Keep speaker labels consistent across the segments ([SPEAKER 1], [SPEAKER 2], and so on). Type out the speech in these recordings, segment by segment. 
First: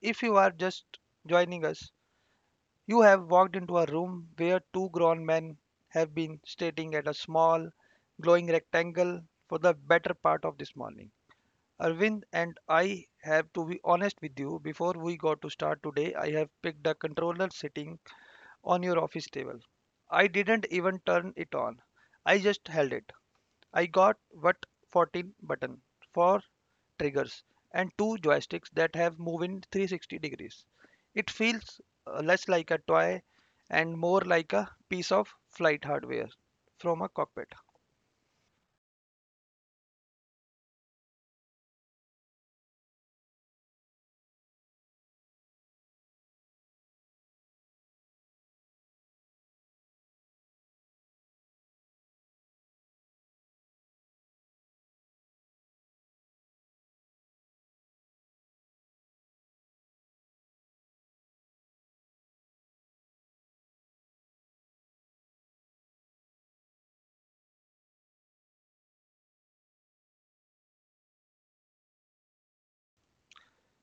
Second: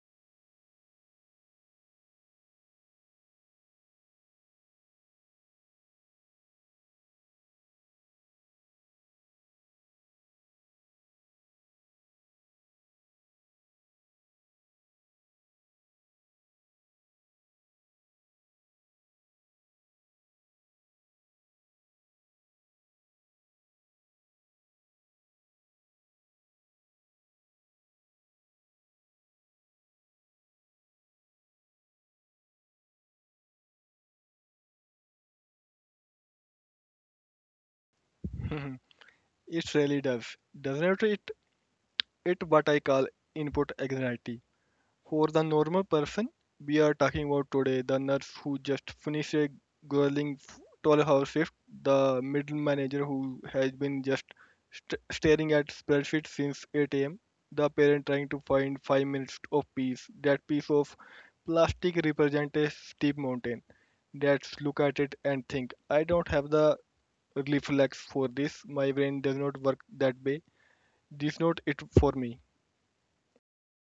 [SPEAKER 1] If you are just joining us, you have walked into a room where two grown men have been staring at a small, glowing rectangle for the better part of this morning. Arvind and I have to be honest with you, before we got to start today, I have picked a controller sitting on your office table. I didn't even turn it on, I just held it. I got what 14 button for triggers and two joysticks that have move in 360 degrees. It feels less like a toy and more like a piece of flight hardware from a cockpit.
[SPEAKER 2] It really does, doesn't it? It what I call input anxiety. For the normal person, we are talking about today the nurse who just finished a grueling 12-hour shift, the middle manager who has been just staring at spreadsheets since 8 a.m., the parent trying to find five minutes of peace. That piece of plastic represents a steep mountain. Let's look at it and think. I don't have the reflex for this. My brain does not work that way. This not it for me.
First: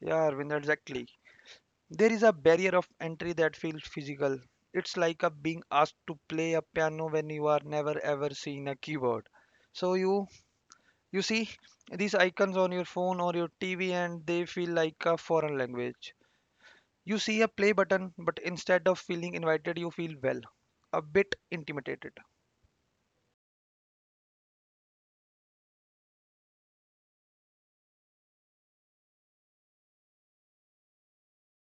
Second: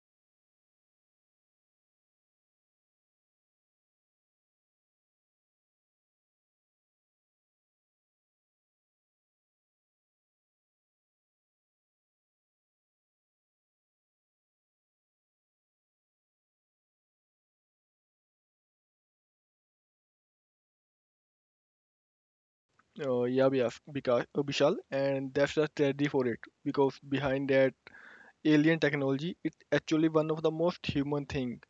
[SPEAKER 1] Yeah, Arvind, exactly. There is a barrier of entry that feels physical. It's like a being asked to play a piano when you are never ever seen a keyboard. So you see these icons on your phone or your TV and they feel like a foreign language. You see a play button, but instead of feeling invited, you feel well, a bit intimidated.
[SPEAKER 2] Yeah, yes, because Vishal, and that's the strategy for it. Because behind that alien technology, it's actually one of the most human thing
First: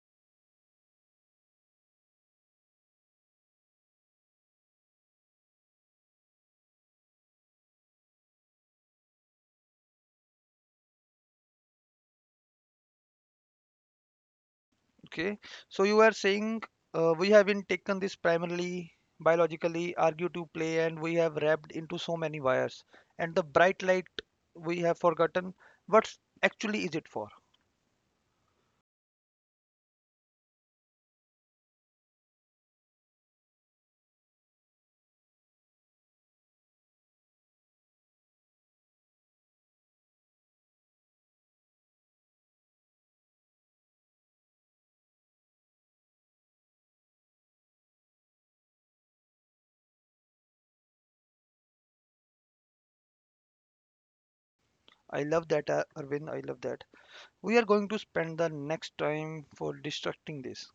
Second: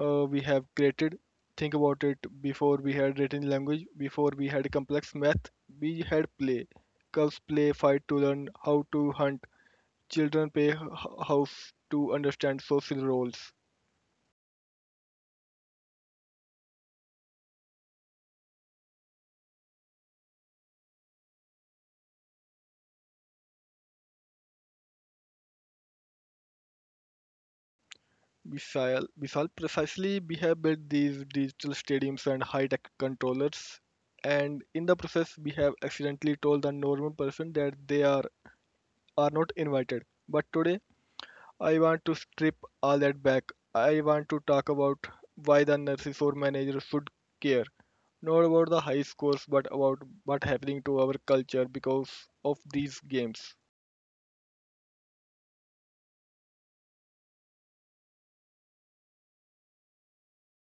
[SPEAKER 2] we have created. Think about it. Before we had written language, before we had complex math, we had play. Cubs play fight to learn how to hunt. Children play house to understand social roles.
[SPEAKER 1] Okay, so you are saying we have been taken this primarily biologically, argue to play, and we have wrapped into so many wires. And the bright light we have forgotten what actually is it for.
[SPEAKER 2] We shall precisely we have built these digital stadiums and high-tech controllers, and in the process we have accidentally told the normal person that they are not invited. But today I want to strip all that back. I want to talk about why the nurses or managers should care, not about the high scores, but about what's happening to our culture because of these games.
[SPEAKER 1] I love that, Arvind. I love that. We are going to spend the next time for destructing this.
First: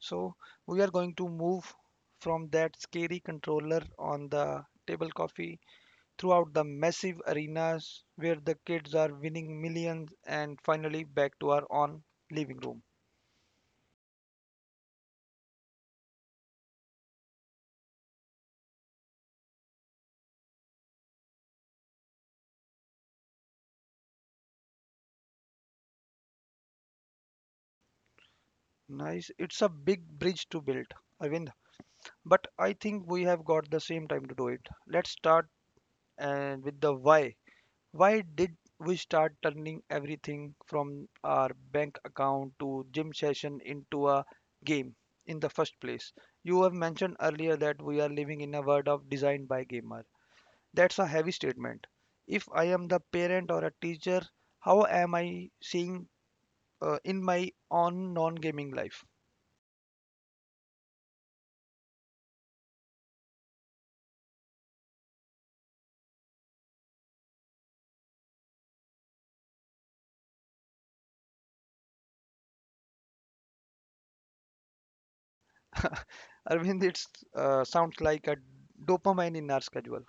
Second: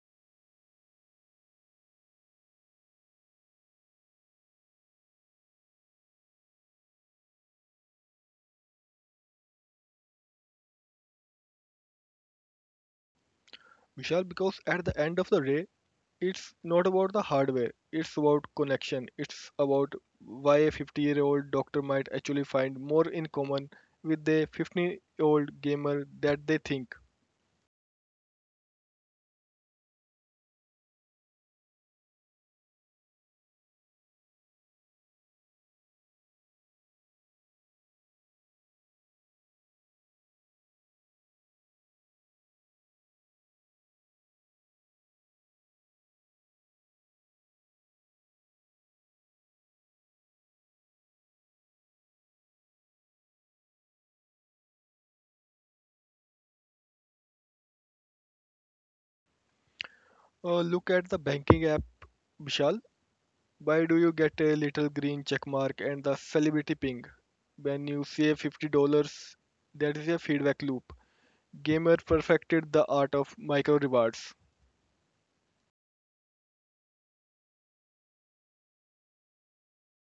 [SPEAKER 1] So we are going to move from that scary controller on the table coffee throughout the massive arenas where the kids are winning millions and finally back to our own living room.
[SPEAKER 2] Vishal, because at the end of the day, it's not about the hardware, it's about connection, it's about why a 50-year-old year old doctor might actually find more in common with a 15-year-old year old gamer that they think.
[SPEAKER 1] Nice. It's a big bridge to build, Arvind, but I think we have got the same time to do it. Let's start and with the why. Why did we start turning everything from our bank account to gym session into a game in the first place? You have mentioned earlier that we are living in a world of design by gamer. That's a heavy statement. If I am the parent or a teacher, how am I seeing in my own non-gaming life?
[SPEAKER 2] Look at the banking app, Vishal. Why do you get a little green check mark and the celebrity ping when you save $50? That is a feedback loop. Gamer perfected the art of micro rewards.
[SPEAKER 1] Arvind, it sounds like a dopamine in our schedule.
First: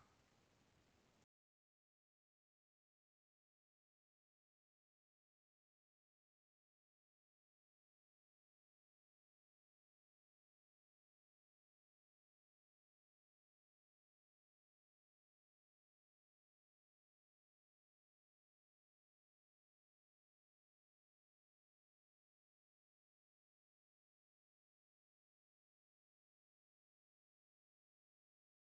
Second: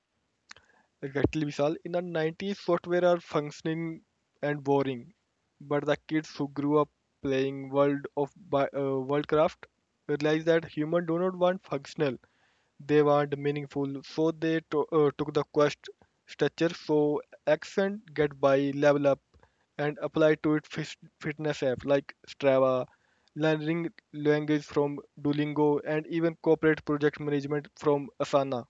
[SPEAKER 2] Exactly, Vishal. In the 90s, software are functioning and boring, but the kids who grew up playing Worldcraft realized that humans do not want functional; they want meaningful. So they took the quest structure, so accent get by, level up, and apply to it fitness app like Strava, learning language from Duolingo, and even corporate project management from Asana.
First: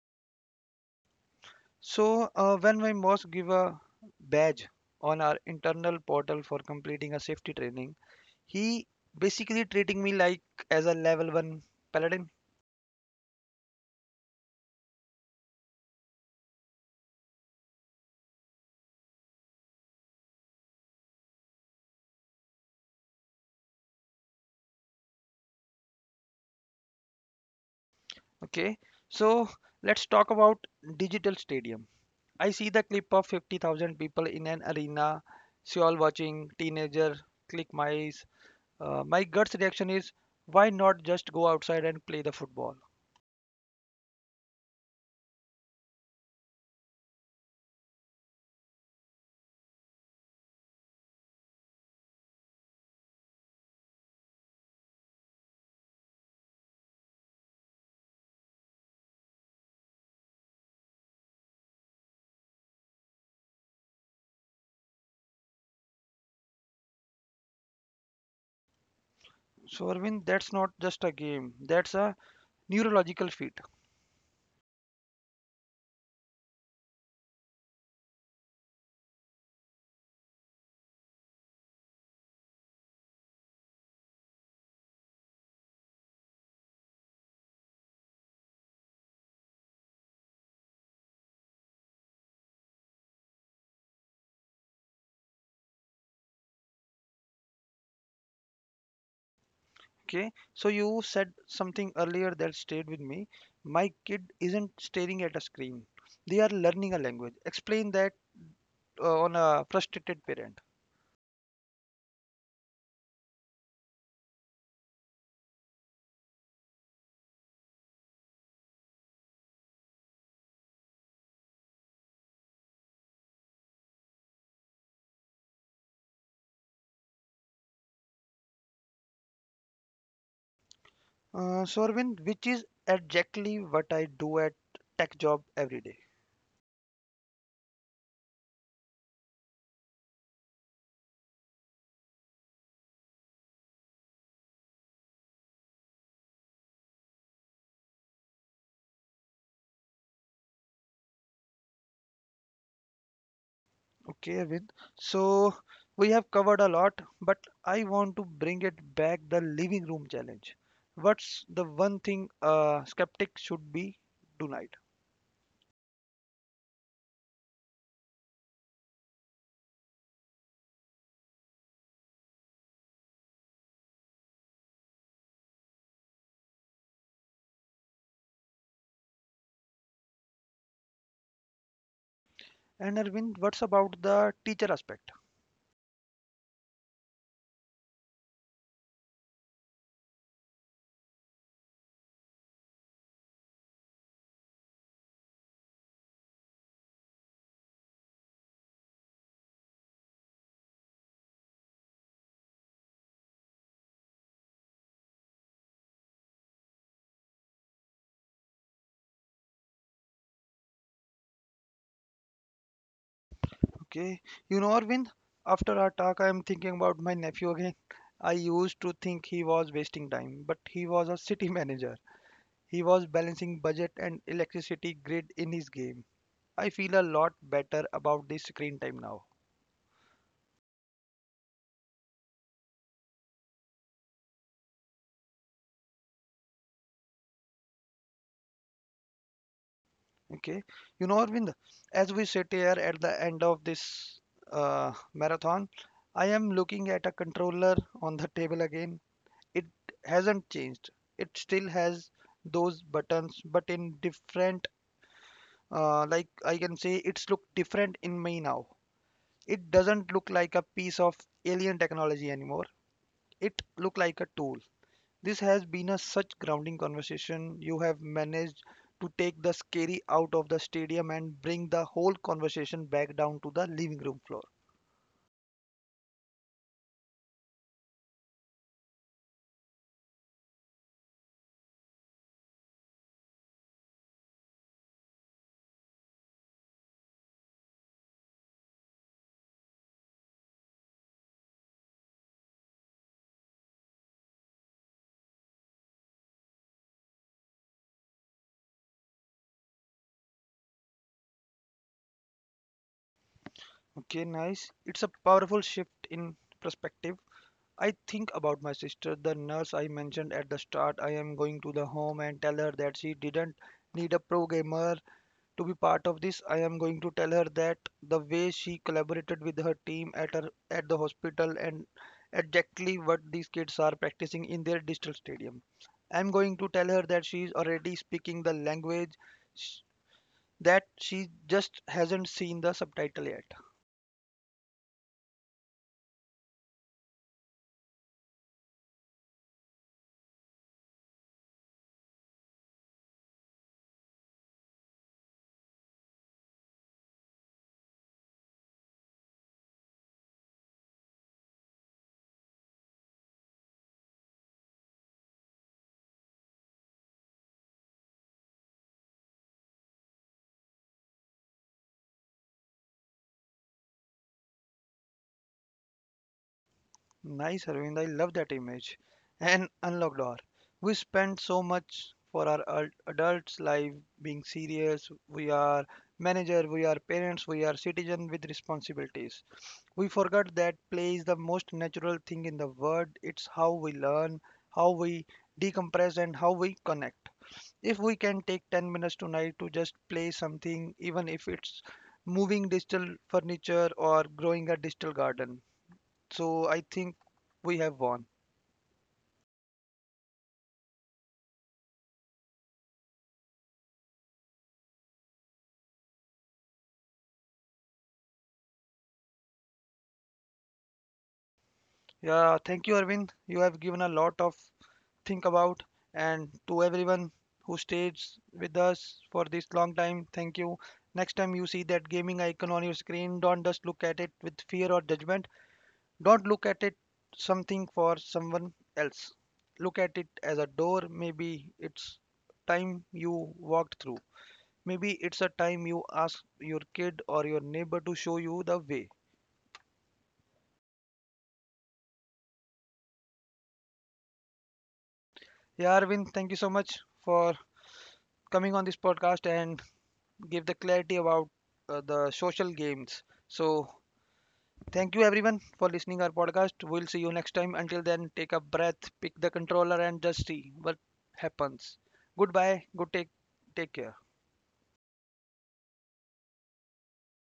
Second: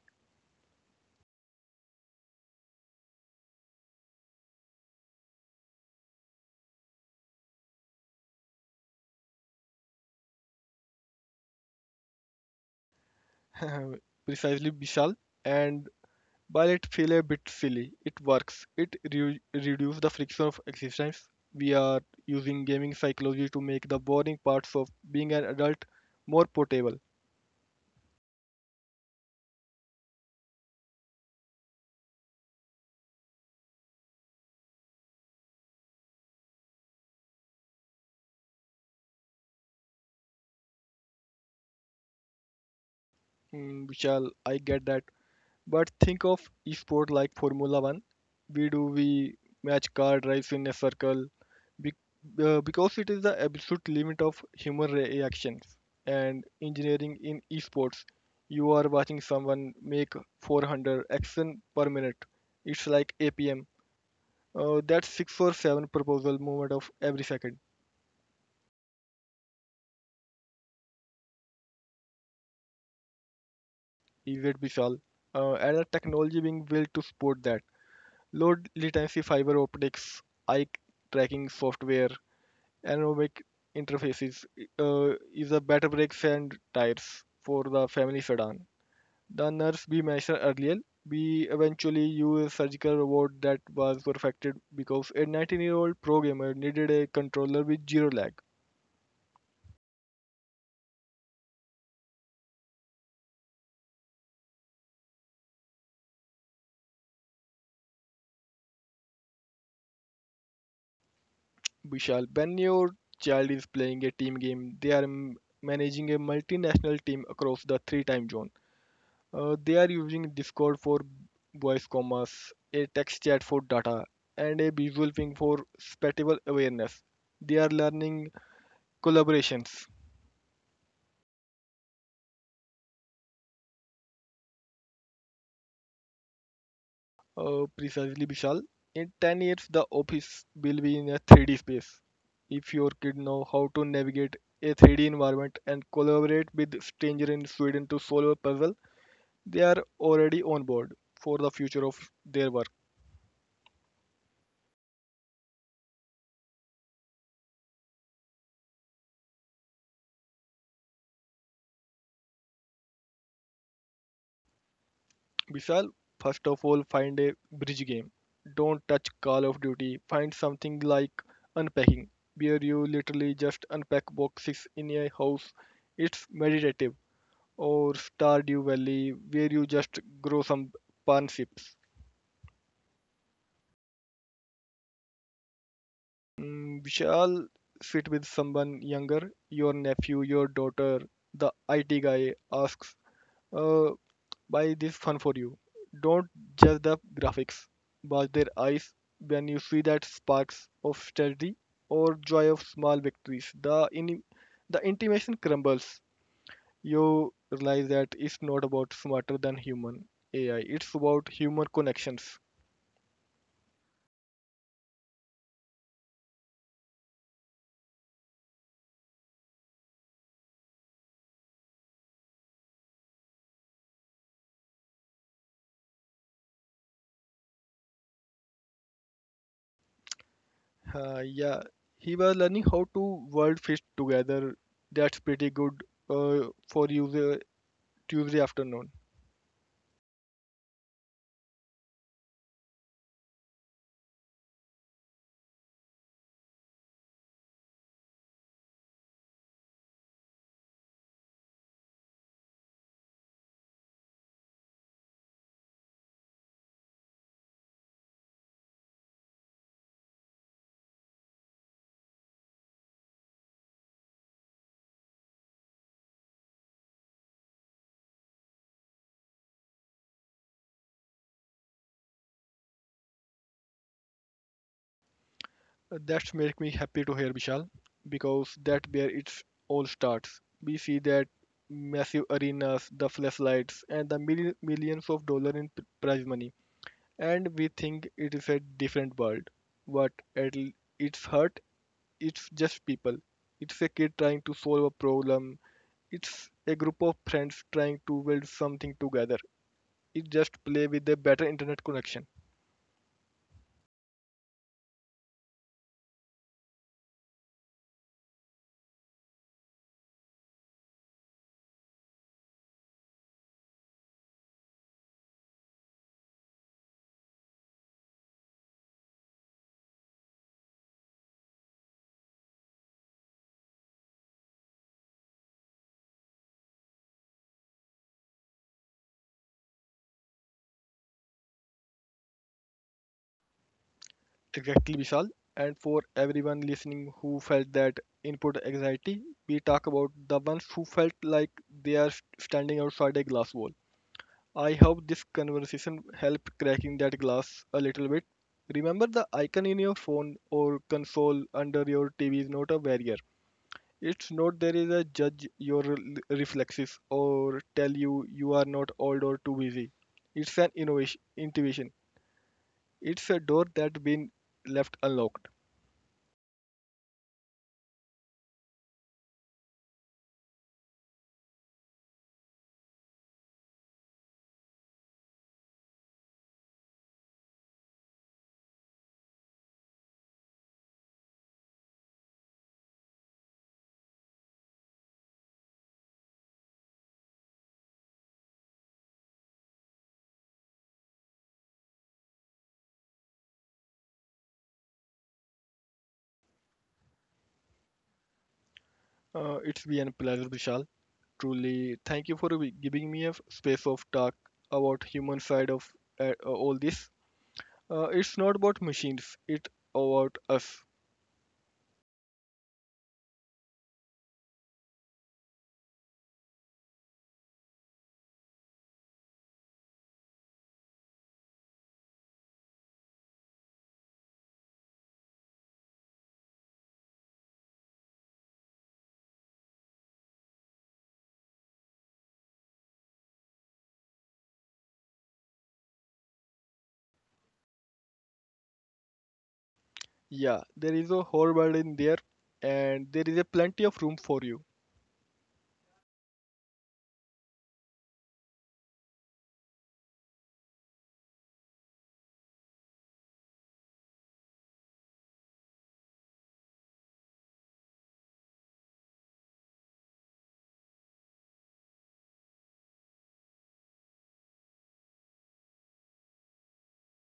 [SPEAKER 1] So when my boss give a badge on our internal portal for completing a safety training, he basically treating me like as a level one paladin.
[SPEAKER 2] Precisely, Vishal, and while it feels a bit silly, it works. It reduces the friction of existence. We are using gaming psychology to make the boring parts of being an adult more portable.
[SPEAKER 1] Okay, so let's talk about digital stadium. I see the clip of 50,000 people in an arena, Seoul watching, teenager, click mice. My gut's reaction is, why not just go outside and play the football?
[SPEAKER 2] Mm, shall I get that? But think of sport like Formula One. We match car drives in a circle be- because it is the absolute limit of human reactions. And engineering in esports, you are watching someone make 400 action per minute. It's like APM. That's 6 or 7 proposal movement of every second.
[SPEAKER 1] So, Arvind, that's not just a game, that's a neurological feat.
[SPEAKER 2] Is it Vishal? And the technology being built to support that. Low latency fiber optics, eye tracking software, aerodynamic interfaces is a better brakes and tires for the family sedan. The nurse we mentioned earlier, we eventually used a surgical robot that was perfected because a 19-year-old pro gamer needed a controller with zero lag.
[SPEAKER 1] Okay, so you said something earlier that stayed with me. My kid isn't staring at a screen, they are learning a language. Explain that on a frustrated parent.
[SPEAKER 2] Vishal, when your child is playing a team game, they are managing a multinational team across the 3 time zones. They are using Discord for voice commerce, a text chat for data, and a visual ping for spatial awareness. They are learning collaborations.
[SPEAKER 1] So, Arvind, which is exactly what I do at tech job every day.
[SPEAKER 2] Precisely, Vishal. In 10 years, the office will be in a 3D space. If your kid know how to navigate a 3D environment and collaborate with stranger in Sweden to solve a puzzle, they are already on board for the future of their work.
[SPEAKER 1] Okay, Avin. So we have covered a lot, but I want to bring it back the living room challenge. What's the one thing a skeptic should be tonight?
[SPEAKER 2] We shall first of all find a bridge game. Don't touch Call of Duty. Find something like unpacking, where you literally just unpack boxes in a house. It's meditative. Or Stardew Valley, where you just grow some panships.
[SPEAKER 1] And Arvind, what's about the teacher aspect?
[SPEAKER 2] Mm, we shall sit with someone younger, your nephew, your daughter. The IT guy asks, uh, buy this fun for you. Don't judge the graphics, but their eyes when you see that sparks of strategy or joy of small victories. The intimation crumbles. You realize that it's not about smarter than human AI. It's about human connections.
[SPEAKER 1] Okay, you know, Arvind, after our talk, I am thinking about my nephew again. I used to think he was wasting time, but he was a city manager. He was balancing budget and electricity grid in his game. I feel a lot better about the screen time now.
[SPEAKER 2] Yeah, he was learning how to world fish together. That's pretty good for you the Tuesday afternoon.
[SPEAKER 1] Okay. You know, Arvind, as we sit here at the end of this marathon, I am looking at a controller on the table again. It hasn't changed. It still has those buttons, but in different, like I can say, it's look different in me now. It doesn't look like a piece of alien technology anymore. It look like a tool. This has been a such grounding conversation. You have managed to take the scary out of the stadium and bring the whole conversation back down to the living room floor.
[SPEAKER 2] That makes me happy to hear, Vishal, because that's where it all starts. We see that massive arenas, the flashlights, and the millions of dollars in prize money, and we think it is a different world. But its heart, it's just people. It's a kid trying to solve a problem. It's a group of friends trying to build something together. It just play with a better internet connection.
[SPEAKER 1] Okay, nice. It's a powerful shift in perspective. I think about my sister, the nurse I mentioned at the start. I am going to the home and tell her that she didn't need a programmer to be part of this, I am going to tell her that the way she collaborated with her team at her at the hospital and exactly what these kids are practicing in their digital stadium. I'm going to tell her that she's already speaking the language sh- that she just hasn't seen the subtitle yet.
[SPEAKER 2] Exactly, Vishal. And for everyone listening who felt that input anxiety, we talk about the ones who felt like they are standing outside a glass wall. I hope this conversation helped cracking that glass a little bit. Remember, the icon in your phone or console under your TV is not a barrier. It's not there is a judge your reflexes or tell you you are not old or too busy. It's an innovation, intuition. It's a door that been left unlocked.
[SPEAKER 1] Nice, Arvind. I love that image. And unlock door. We spend so much for our adults' life being serious. We are manager, we are parents, we are citizen with responsibilities. We forgot that play is the most natural thing in the world. It's how we learn, how we decompress, and how we connect. If we can take 10 minutes tonight to just play something, even if it's moving digital furniture or growing a digital garden. So I think we have won.
[SPEAKER 2] It's been a pleasure, Vishal. Truly, thank you for giving me a space of talk about human side of all this. It's not about machines; it's about us.
[SPEAKER 1] Yeah, thank you, Arvind. You have given a lot of think about. And to everyone who stays with us for this long time, thank you. Next time you see that gaming icon on your screen, don't just look at it with fear or judgment. Don't look at it something for someone else. Look at it as a door. Maybe it's time you walked through. Maybe it's a time you ask your kid or your neighbor to show you the way.
[SPEAKER 2] Yeah, there is a whole world in there, and there is a plenty of room for you.
[SPEAKER 1] Yeah, Arvind, thank you so much for coming on this podcast and give the clarity about the social games. So thank you everyone for listening our podcast. We'll see you next time. Until then, take a breath, pick the controller, and just see what happens. Goodbye. Good take. Take care.